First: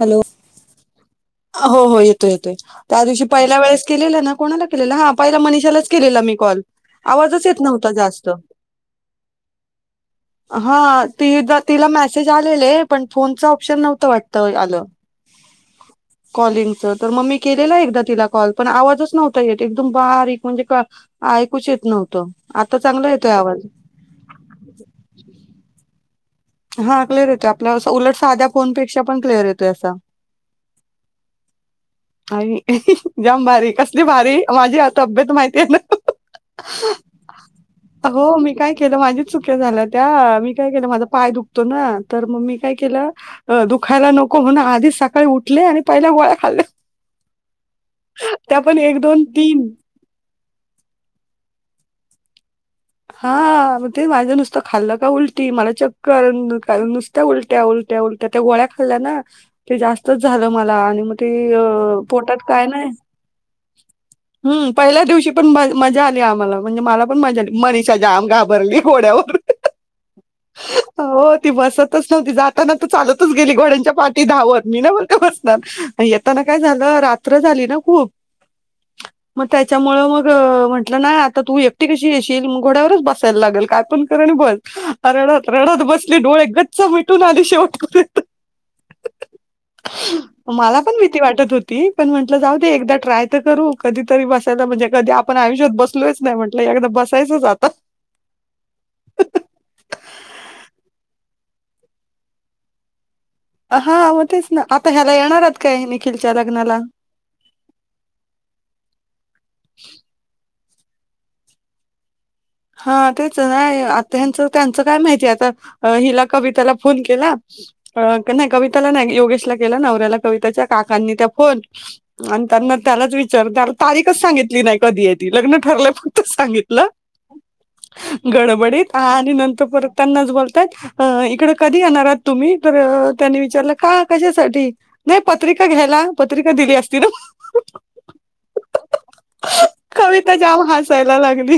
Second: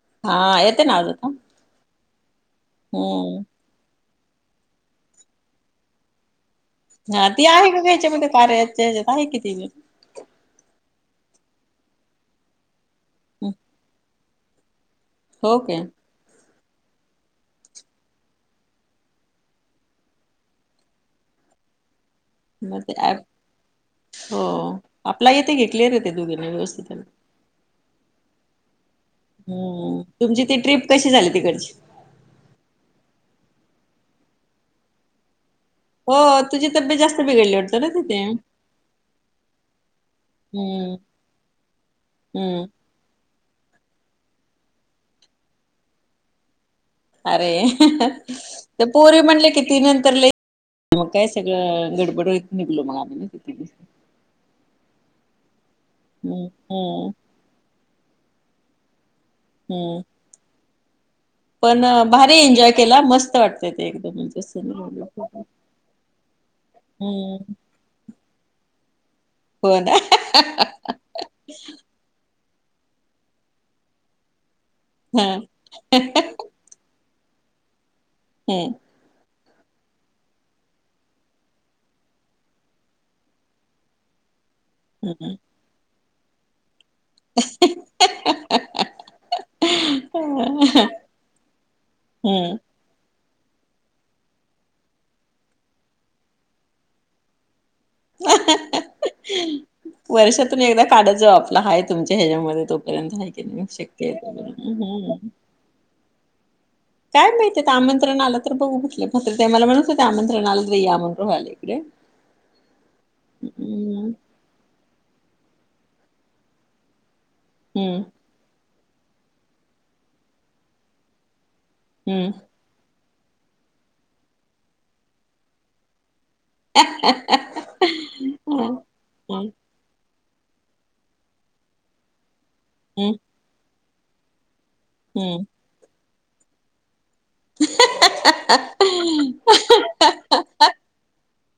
Hello हा येते ना आवाज आता हो हो येतोय येतोय त्या दिवशी हम्म पहिल्या वेळेस केलेला ना. कोणाला केलेला हा पाहिला मनीषालाच केलेला मी कॉल. हा ती आवाजच येत आहे का ग नव्हता याच्यामध्ये जास्त कार्याच्या यांच्यात आहे की ती. हा ते तिला मेसेज आलेले पण फोनच हं, ऑप्शन नव्हता वाटत. तय आलं हो के? कॉलिंगचं तर मग मी केलेलं एकदा तिला कॉल पण आवाजच नव्हता येत, एकदम बारीक म्हणजे ऐकूच येत नव्हतं. आता चांगला [unintelligible] येतोय आवाज हो, आपला येते की क्लिअर येते. [unintelligible] आलं. हा, क्लअर येतो आपल्या, उलट साध्या फोनपेक्षा पण क्लि हम्म, तुमची ती ट्रीप कशी झाली तिकडची? आई, जम भारी, कसली भारी, माझी आ तब्येत माहिती आहे ना? हो तुझी तब्येत जास्त बिघडली वाटतं ना तिथे हो, मी काय केलं माझीच चुक्या झाल्या त्या, मी काय केलं हम्म माझं पाय दुखतो ना, तर मग मी हम्म काय केलं अ दुखायला नको म्हणून आधीच सकाळी उठले आणि पहिल्या गोळ्या खालल्या. अरे, ते पोरी म्हणले कि ती नंतर लय मग काय सगळं गडबड होईत. हा, ते माझं नुसतं खाल्लं का उलटी मला चक्कर, हम्म हम्म नुसत्या उलट्या उल त्या उलट्या त्या गोळ्या खाल्ल्या ना ते हम्म जास्तच झालं मला आणि मग ते अ पण भारी पोटात काय एन्जॉय नाही, केला मस्त वाटतय ते एकदम म्हणजे हम्म पहिल्या असं दिवशी पण म मजा आली आम्हाला, म्हणजे मला पण मजा हम्म आली, मनीषा जाम घाबरली घोड्यावर. हो ना. हो ती बसतच नव्हती जाताना तर चालतच घड्यांच्या पाठी धावत. मी ना बोलते बसणार, येताना काय झालं रात्र झाली ना खूप हम्म. म त्याच्यामुळे मग म्हटलं नाय आता तू एकटी कशी येशी किल घोड्यावरच बसायला लागेल, काय पण कर आणि बस, हम्म रडत-रडत बसली डोळे ग च मिटून आली शेवट पर्यंत. [unintelligible] मला पण भीती वाटत होती पण म्हटलं जाऊ हम्म दे, एकदा ट्राय तर करू, कधीतरी बसायला म्हणजे कधी आप पणआयुष्यात बसलोच नाही म्हटलं एखादा बसायचच आता. [unintelligible] वर्षातून एकदा काढत जाऊ आपला, हाय तुमच्या ह्याच्यामध्ये तोपर्यंत नाहीं का? हा, मग तेच ना, आता ह्याला येणारात काय निखिलच्या लग्नाला? काय माहितीय तर आमंत्रणा आला तर बघू म्हटले, खत्री ताई मला म्हणत होते आमंत्रण आलं तर या म्हणून. [unintelligible] [unintelligible] हा तेच नाय, हम्म आता ह्याचं त्यांचं काय माहिती आता अ हिला कविताला फोन केला हम्म अ के नाय कविताला नाय योगेशला केला, नवऱ्याला कविताच्या, काकांनी त्या फोन हम्म आणि त्यांना त्यालाच विचार त्याला तारीखच सांगितली नाही कधी आहे ती लग्न ठरलं फक्त सांगितलं [unintelligible] हम्म गडबडीत आणि हम्म नंतर परत त्यांनाच बोलतायत अ इकडं कधी येणार आहेत तुम्ही तर हम्म त्यांनी विचारलं का कशासाठी? नाही पत्रिका घ्यायला, पत्रिका दिली अस [unintelligible] कविता जाम हसायला लागली.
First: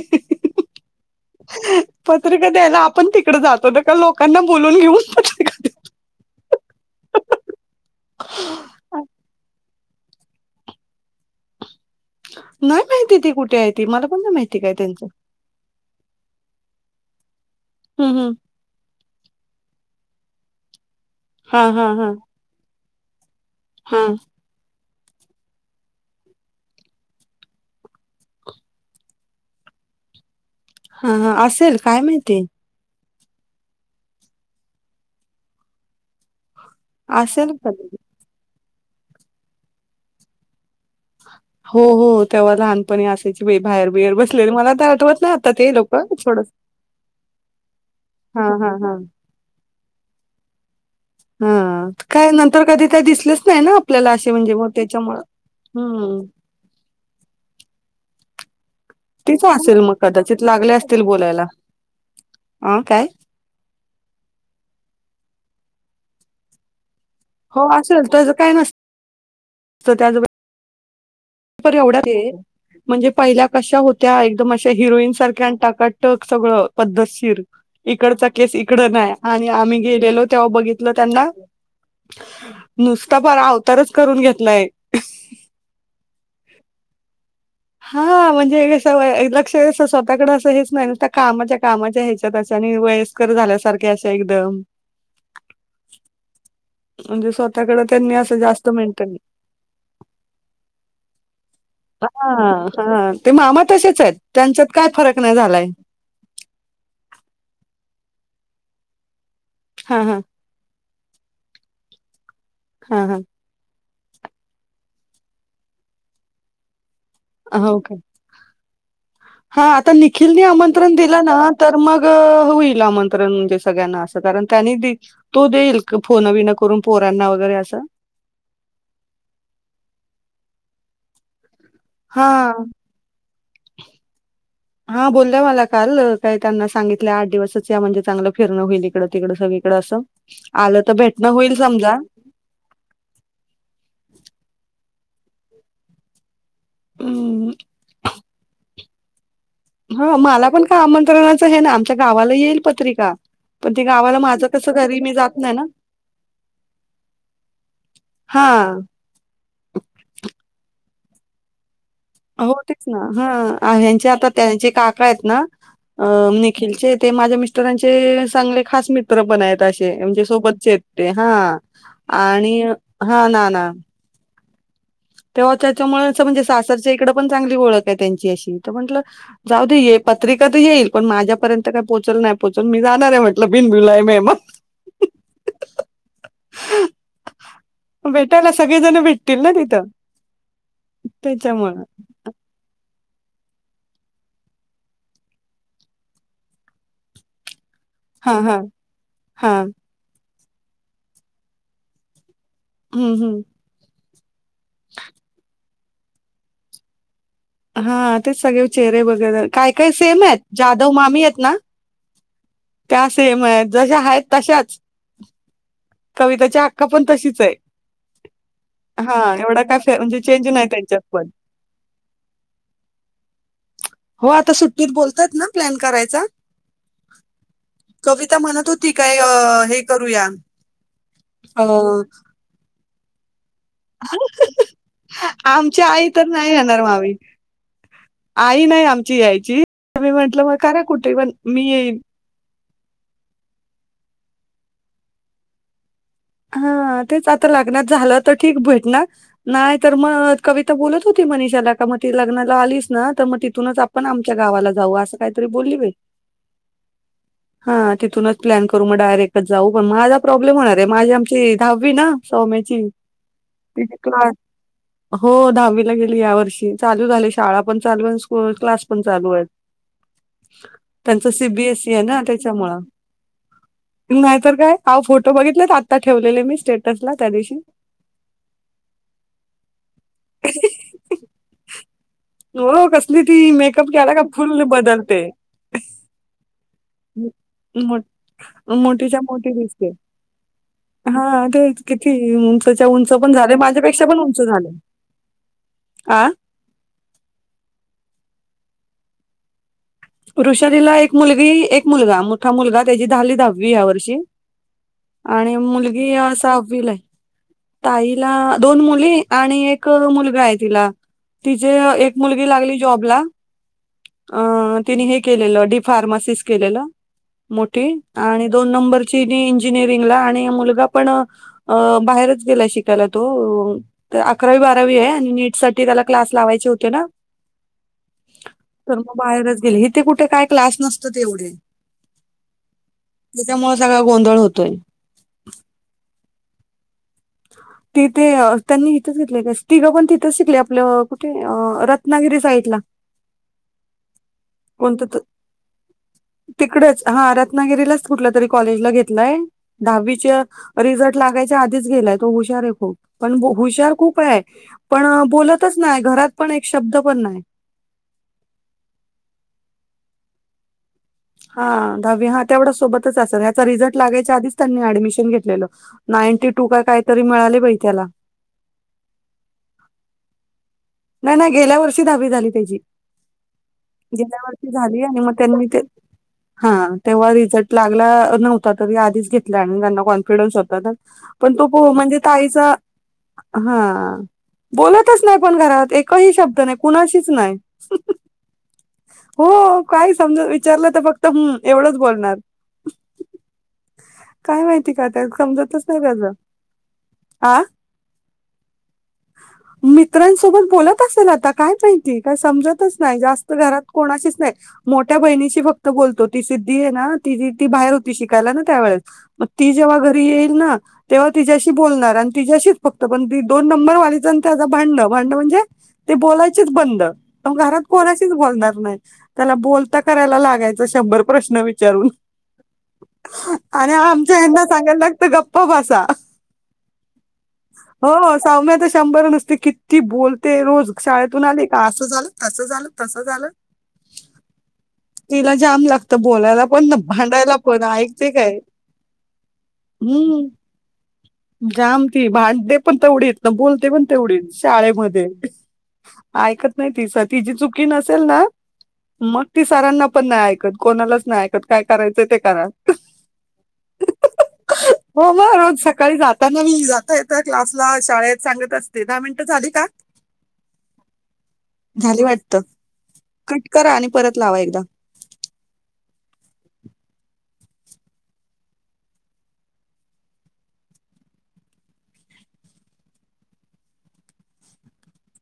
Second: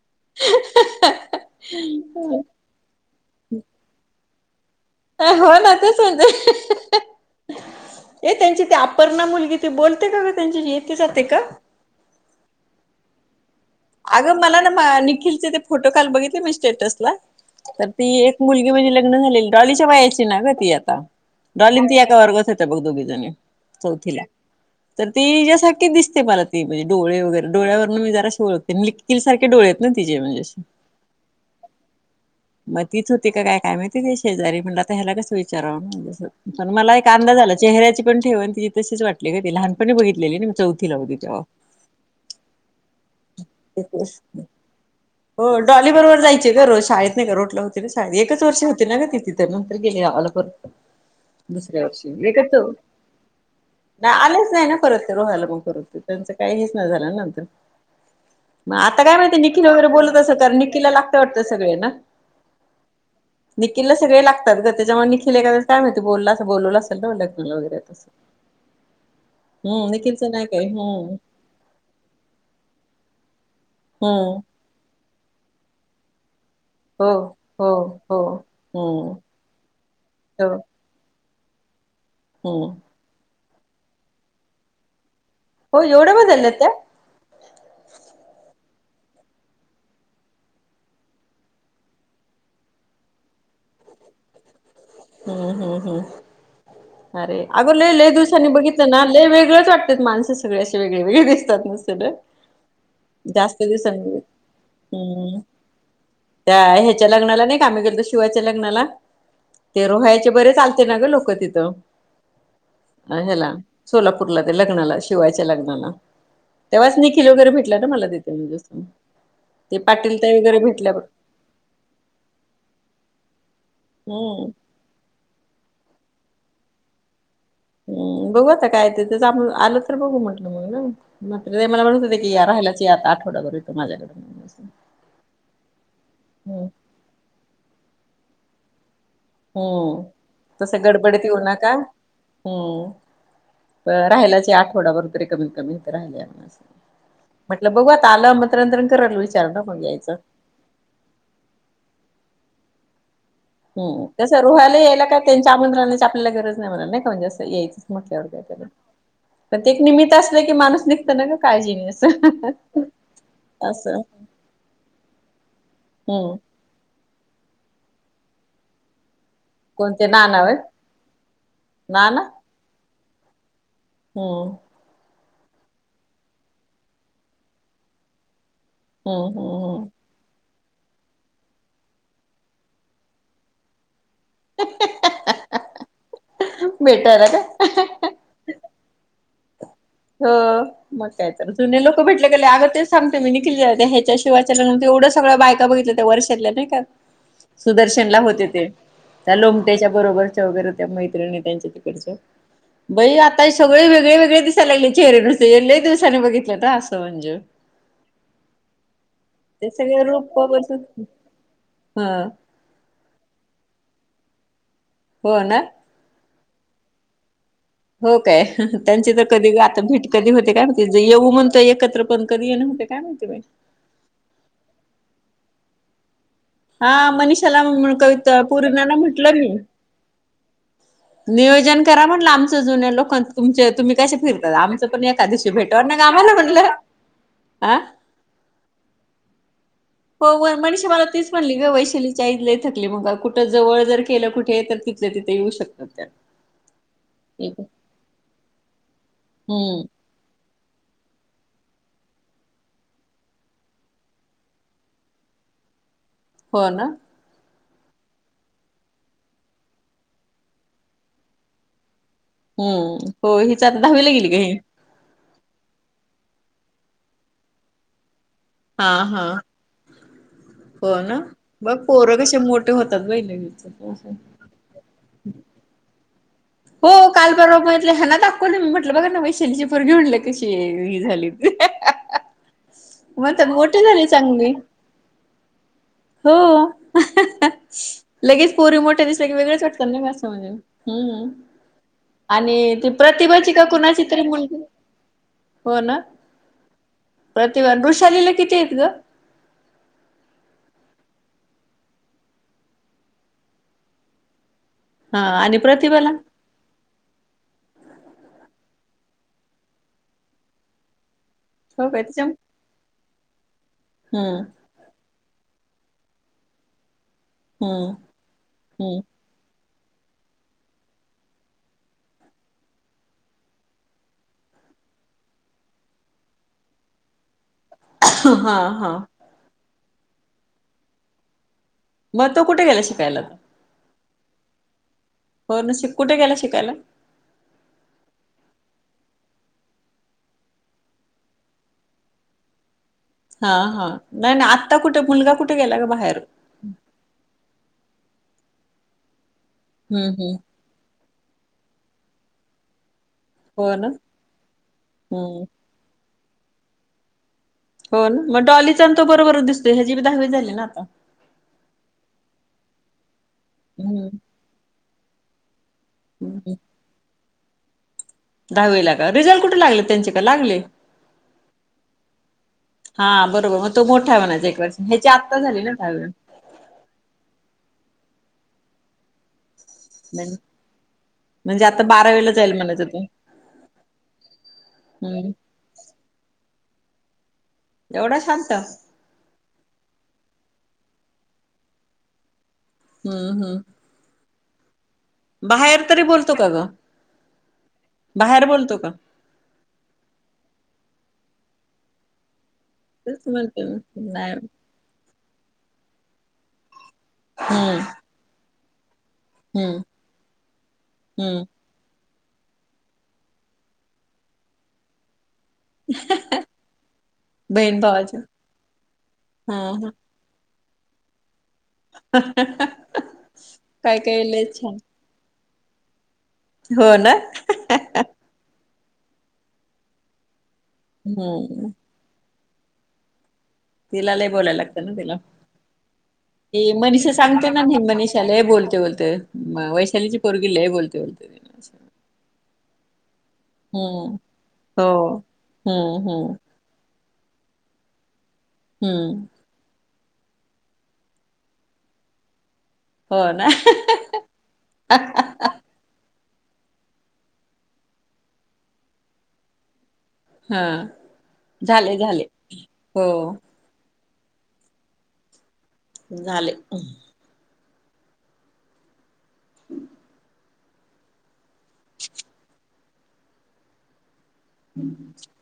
हम्म पत्रिका द्यायला आपण तिकडे जातो ना, का लोकांना बोलून घेऊ? हो ना तेच. [unintelligible] ए त्यांची ती अपर्णा मुलगी, ती बोलते का ग त्यांचीशी येते जाते का? नाही माहिती ती कुठे ए! अगं मला ना मा निखिलचे ते फोटो काल बघितले मी स्टेटसला. त ती हम्म हम्म. एक मुलगी म्हणजे ल ग्न झालेली डॉलीच्या वयाची ना ग ती आता, हा डॉली हा अन ती हा एका वर्गात होत्या बघ दोघी जणी. हा चौथीला. तर ती इच्यासारखी दिसते मला ती बी डोळे वगैरे डोळ्यावरन मी जराशी ओळख निकील सारखे डोळे आहेत ना, तिचे म्हणजे असे. हा ह असेल काय माहिती. म तीच होती का काय काय माहिती तिया शेजारी, म्हणल आता ह्याला कस विचारावं म असं. पण मला एक अंदाज असेल आला कदाचित. चेहऱ्याची पण ठेवन तिची तशीच वाटली काय ते लहानपनी बघितलेली नी मी चौ तिला उगीच [unintelligible] हो हो तेव्हा लहानपणी अस त्याची बाई बाहेर बियेर बसलेली मला तर आठवत नाही हो आता ते डॉली लोक बरोबर थोड जायचे ग रोज शाळेत नाही का रोटला होती एकच वर्ष होती ना ग ति तिथं नंतर गेली गावाला पर दुसऱ्या हा वर्षी काय लेकच तो नंतर कधी काय दिसलेच नाही ना आपल्याला नां असे आलेच म्हणजे नाही मग ना परत ते त्याच्यामुळं रोहायला मंग परत हम्म त्यांच काही यीसना झाला नंतर. म आता काय माहिती, तीच निखिल असेल वगैरे मग बोलत असं कदाचित तर लागले निखिलला असतील लागत वाटत बोलायला सगळे ना! हा काय निखिलला सगळे लागतात ग, त्याच्यामुळे निखिल एका वेळेस काय माहिती बोलला असं बोलवलं असल नां म्हणलं. तूला हो वगैरे असेल त्याचं काय नसतं [unintelligible] हु निखिल च नाही काय हु! पर एवढ्यातं ये म्हणजे पहिल्या कशा होत्या हम्म एकदम च्या हिरोईन सारख्या अन टाकटक सगळं. हो पद्धतशीर हो हो इकडचा केस इकड नाही, हम्म आणि आम्ही गेलेलो हो तेव्हा बघित ल त्यांना, हम्म नुसता फार अवतारच करून घेतलाय. हो एवढं बदल्यात त्या! हा म्हणजे हे सवय लक्षं स-स्वतःकडे असं हेच नाही, नूसत्या कामाच्या कामाच्या ह्याच्यातं असं आणि वयस कर झाल्यासारक्या अश्या एकदम. हो हो हो, म्हणजे आरे अगं स्वतःकडे लय लय त्यांनी असं दिवसाांनी जास्त बघितलं ना मेंटेन लय वेगळंच वाट तं माणस सगळे असे वेगळेवेगळे दिसतात नुस अं हा हा, ते मामा तसेच आहेत, दिवसांनी त्यांच्यात काय फरक नाही हम्म झालाय. त्या ह्याच्या लग्नाला नाही का आम्ही गेल तो शिवाच्या लग्नाला! ते हा हा रोहायचे बरेच आलते ना ग लोक तिथं हा आन ह्याला. सोलापूरला ते लग्नाला, शिवायच्या लग्नाला. तेव्हाच निखिल वगैरे हो भेटला ना का मला ति म्हणज असं. हा ते आता पाटील ताई निखिलनी वगैरे भेटल्या आमंत्रण बघ दिलं ना! तर मग होईल आमंत्रण म्हणजे सगळ्यांना असं कारण हम्म त्यांनी दि तो देईल का फोनां बीना करून पोरांना वगैरे असं. बघू आता काय ते त्याच आप आलं तर बघू म्हटलं मंग जाऊ. म्हात्रे मला म्हणत होत्या की या हां, राहयलाच यां आता आठवडाभर ईत माझ्याकड. हा बोलल्या माला काल काही त्यांना सांगितल आठ दिवसच या म्हणजे चांगलं फिरणं होईल इकडं तिकड सगळीकडं असं हम्म आलं त भेटणं होईल समजा. हु प राहायल्याच यां आठवडाभर तरी कमीत कमी इत राहयला यां असं. अं, म्हटलं बघू आता आलं [unintelligible] करायला विचारण. ह माला पण का आमंत्रणाच हे ना, आमच्या गावाला येईल पत्रिका. पण ती हम गावाला तसं माझं रुहाय कसं ला घरी यायला मी काय जात त्यांच्या नाही ना आमंत्रणाची आपल्याला गरज नाही म्हणाल नाही का म्हणजे असं यायच च म्हटल्या वर. हा! परत एक निमित्त असलं की माणूस निघत ना ग काळजीने. असं. हो तेच ना हा असं ह्यांचे आता त्यांचे काका आहेत ना अ हम्म नि खिलचे ते माझ्या मिस्टरांचे चांगले खास मित्र पण आहेत. त, असे कोणते म्हणजे नाना व्हय सोबतचेे आहेत ते हा आणि हा ना ना कोण? तेव्हा चाचमुळ अस म्हणजे सासरच्या इकडं पण चांगली ओळख आहे त्यांची अशी, तर म्हंटलं हम्म जाऊ दे हम्म ए पत्रिका तर येईल पण माझ्यापर्यंत काय पोचल नाही पोचल मी जाणार आहे म्हटलं बिन बुलाये मेहमान. भेटायला काय? टायला सगळीजण भेटतील ना तिथं. हो. मग काय तर, जुने त्याच्यामुळं. लोक तो भेटले गेले अगं तेच सांगते मी निखिल जेव्हा त्या ह्याच्याशी वाचायला गेला तर एवढं सगळ्या बायका बघितल्या त्या वर्षातल्या नाही का, सुदर्शनला हां, होते हां, ते त्या हां. लोमट्याच्या बरोबरच्या वगैरे त्या मैत्रिणी त्यांच्या तिकडच्या, हं, बाई हं. आता हे सगळे वेगळे वेगळे दिस साय लागले चेहरे नुसते ये लय दिवसांनी बघितलं तर असं मंजू हा तेच सगळे चेहरे वगैरे ते काय काय सेम आहेत. जाधव मामी आहेत ना? हा. त्या सेम आहेत, जशा आहेत तशाच. होय ना. कविताची आक्का पण तशीच आहे. हो काय त्यांची तर हा कधी एवढा काय आता फे- भेट म्हणजे कधी चेंज होते काय नाही त्यांच्यात माहिती पण येऊ म्हण त्या एकत्र पण करीन होते काय माहिती बाई. हो आत्ता सुट्टीत बोलतायत ना प्लॅन करायचा. हा मनीषाला कविता म्हणत होती पूर्णाला काय म्हटलं मी. अं, हे करूया नियोजन अं, करा म्हटलं आमचं जुन्या लोकांचं. तुमचे तुम्ही कसे फिरतात, आमचं पण एका दिवशी भेटवा आमची ना ग आई तर आम्हाला नाही म्हणलं. येणार मामी आ आई नाही आमची यायची, मग मी म्हंटलं मग करा कुठे पण मी येईन. आमची आई लय थकली आहे बाबा कुठ जवळ जर केलं कुठे तर तिथल्या तिथ येऊ शकतात त्या. हा तेच आता लग्नात झालं तर ठीक भेटन हम्म नाहीतर म कविता बोलत होती मनिषाला का मग ती लग्नाला आलीस ना तर मग तिथूनच आपण आमच्या गावाला जाऊ असं. काय तर बोली बाई. हो ना. हा तिथूनच प्लॅन करू मग डायरेक्टचं जाऊ पण माझा प्रॉब्लेम होणार आहे. माझी आमची दहावी ना सौम्याची हम्म हो हिच आता तिची दहावीला गेली क्लास का ही हो दहावीला गेली या वर्षी चालू झाली शाळा पण चालू आणि सु होय क्लास हा पण हा चालू आहेत. हो ना त्यांच बघ सीबीएसई आहे पोरं ना कसे मोठे त्याच्यामुळं. होतात बाई लगेच असं नाही तर काय हा फोटो बघितले आत्ता ठेवलेले मी. हो स्टेटसला त्या काल परवा दिवशी. बघितले. ह्यांना दाखवले मी म्हटलं बघा ना वैशालीची पोरगी म्हणलं कशी ही झाली. [unintelligible] नो नो कसली ती म्हणतात मोठी मेकअप झाली केला का चांगली फुल बदलते. [inaudible] हो. मो लगेच पोरी मोठ्या दिसल्या कि वेगळच वाटत ना मी असं म्हणाले. हा तेच. किती उंचच्या ती उंच पण प्रतिभाची झाल्या का कुणाची माझ्यापेक्षा पण तरी उंच मुलगी झाल्या. हो ना आ प्रतिभा बुषालीला किती आहेत गं? ऋषालीला एक मुलगी, एक मुलगा मोठा मुलगा त्याची झाली दहावी ह्या वर्षी हा आणि मुलगी प्रतिभाला सहावीला हाय ताईला दोन मुली आणि एक मुलगा आहे तिला तिचे हो काय एक तिच्या मुलगी लागली जॉबला अ हम्म तिने हे केलेलं डी फार्मासिस केलेलं मोठी हम्म आणि दोन हम्म नंबरची आणि इंजिनिअरिंगला आणि मुलगा पण बाहेरच गेला शिकायला तो तर अकरावी बारावी हेय आणि नीट साठी त्याला क्लास लावायचे होते ना हा हा तर मग बाहेरच गेले, इथे कुठे काय क्लास नसत तेवढे म तो तो कुठे गेला शिकायला? त्येच्यामुळ सगळा गोंधळ होतोय. हो ना, कुठे गेला शिकायला? तिथे, त्यांनी इथंच घेतलेयं तिघं पण तिथंच शिकले आपलं, कुठे रत रत्नागिरी साईटला. हा, हा नाही नाही आत्ता कुठं मुलगा कुठे गेला गं बाहेर? तिकडच हा, रत्नागिरीलाच कुठल्या तरी कॉलेजला घेतलाय हम्म हम्म दहावीच्या रिझल्ट लागायच्या आधीच गेलाय तो हुशार आहे खूप, पण हो ना हुशार खूप हाय पण हम्म बोलत तच नाय, घरात पण एक शब्द पण नाय. हो ना, मग डॉलीचा आणि तो बरोबरच दिसतोय ह्याची बी दहावी झाली ना आता हा दहावी हा, तेवढं सोबतच असेल याचा रिझल्ट हम्म लागायच्या आधीच त्यांनी ऍडमिशन घेतलेलं. नाईंटी हम्म. टू का काय तरी मिळाले बई त्याला दहावीला का, रिझल्ट कुठे लागले त्यांचे का लागले? नाही, नाही गेल्या वर्षी दहावी झाली त्येजी. हा बरोबर म, तो मोठा म्हणायचा एक वर्ष, ह्याची आणि मग आता झाली त्यांनी ना ते दहावी. हा, तेव्हा रिझल्ट लागला नव्हता तरी आधीच घेत त्यांना म्हण कॉन्फिडन्स होता ना, पण तो आता पु, म्हणजे बारावीला जाईल ताईचा म्हणायचं तो हा, बोलतच हम्म नाही पण घरात, एकही शब्द नाही कुणाशीच नाही. एवढा शांत? हो, काय समज विचारलं तर फक्त हम्मं, एवढंच बोलणार. हम हम् काय माहिती का, त्या समजतच नाही तरी त्येज बोलतो का ग आं बाहेर बोलतो का मित्रांसोबत बोलत असेल आता, काय माहिती काय समजत तच नाय, तेच जास्त म्हणते घरात मी नाही कोणाशीच नाय, मोठ्या बहिणीची फक्त बोलतो. ती सिद्धी हे ना ती हम्म बाहेर होती शिकायला ना त्यावेेळेस, मग ती हम्म जेव्हा घरी येईल ना तेव्हा हम्म तिज्याशी बोलणार आणि तिज्याशीच फक्त, पण ती दोन नंबर वाली आणि त्याज भांडण, भांड म्हणजे ते बोलायचेच बंद, बहीण घरात भावाच्या कोणाशीच बोलणार नाही त्याला हा हा बोलता करायला लागयच शंभर प्रश्न विच विचारून आणि काय काय आमच्या लय यांना छान सांगायला लागतं गप्प बसा. हो ना हो सौम्य तर शंभर नुस ती किती बोलते रोज, शाळेतून आली हम्म असं झालं, तस झालं, तस झालं तिला लय बोलायला लागत ना तिला, जाम लागतं बोलायला ती पण मनीषा सांगते भांडायला ना मी, पण मनीषाला ऐकते लय काय बोलते बोलते. वैशालीची पोरगी हम्म लय बोलते बोलते. जाम ती, भांडते पण तवढीच बोलते पण हम्म तेवढीच हो शाळेमध्ये हम्म हम्म ऐकत नाही ती साठी तिजी चुकी नसेल ना हम्म. मग ती सरांना पण नाही ऐकत, कोणालाच नाही ऐकत, काय करायचंय ते करा. हो, ना. हो मग रोज सकाळी सकाळी जाताना मी जाता येता क्लासला शाळेत सांगत असते, दहा मिनटं झाली का? हा, झाले झाली -झाले वाटतं हो. कट करा, आणि परत लावा एकदा- झाले. [inaudible] [inaudible]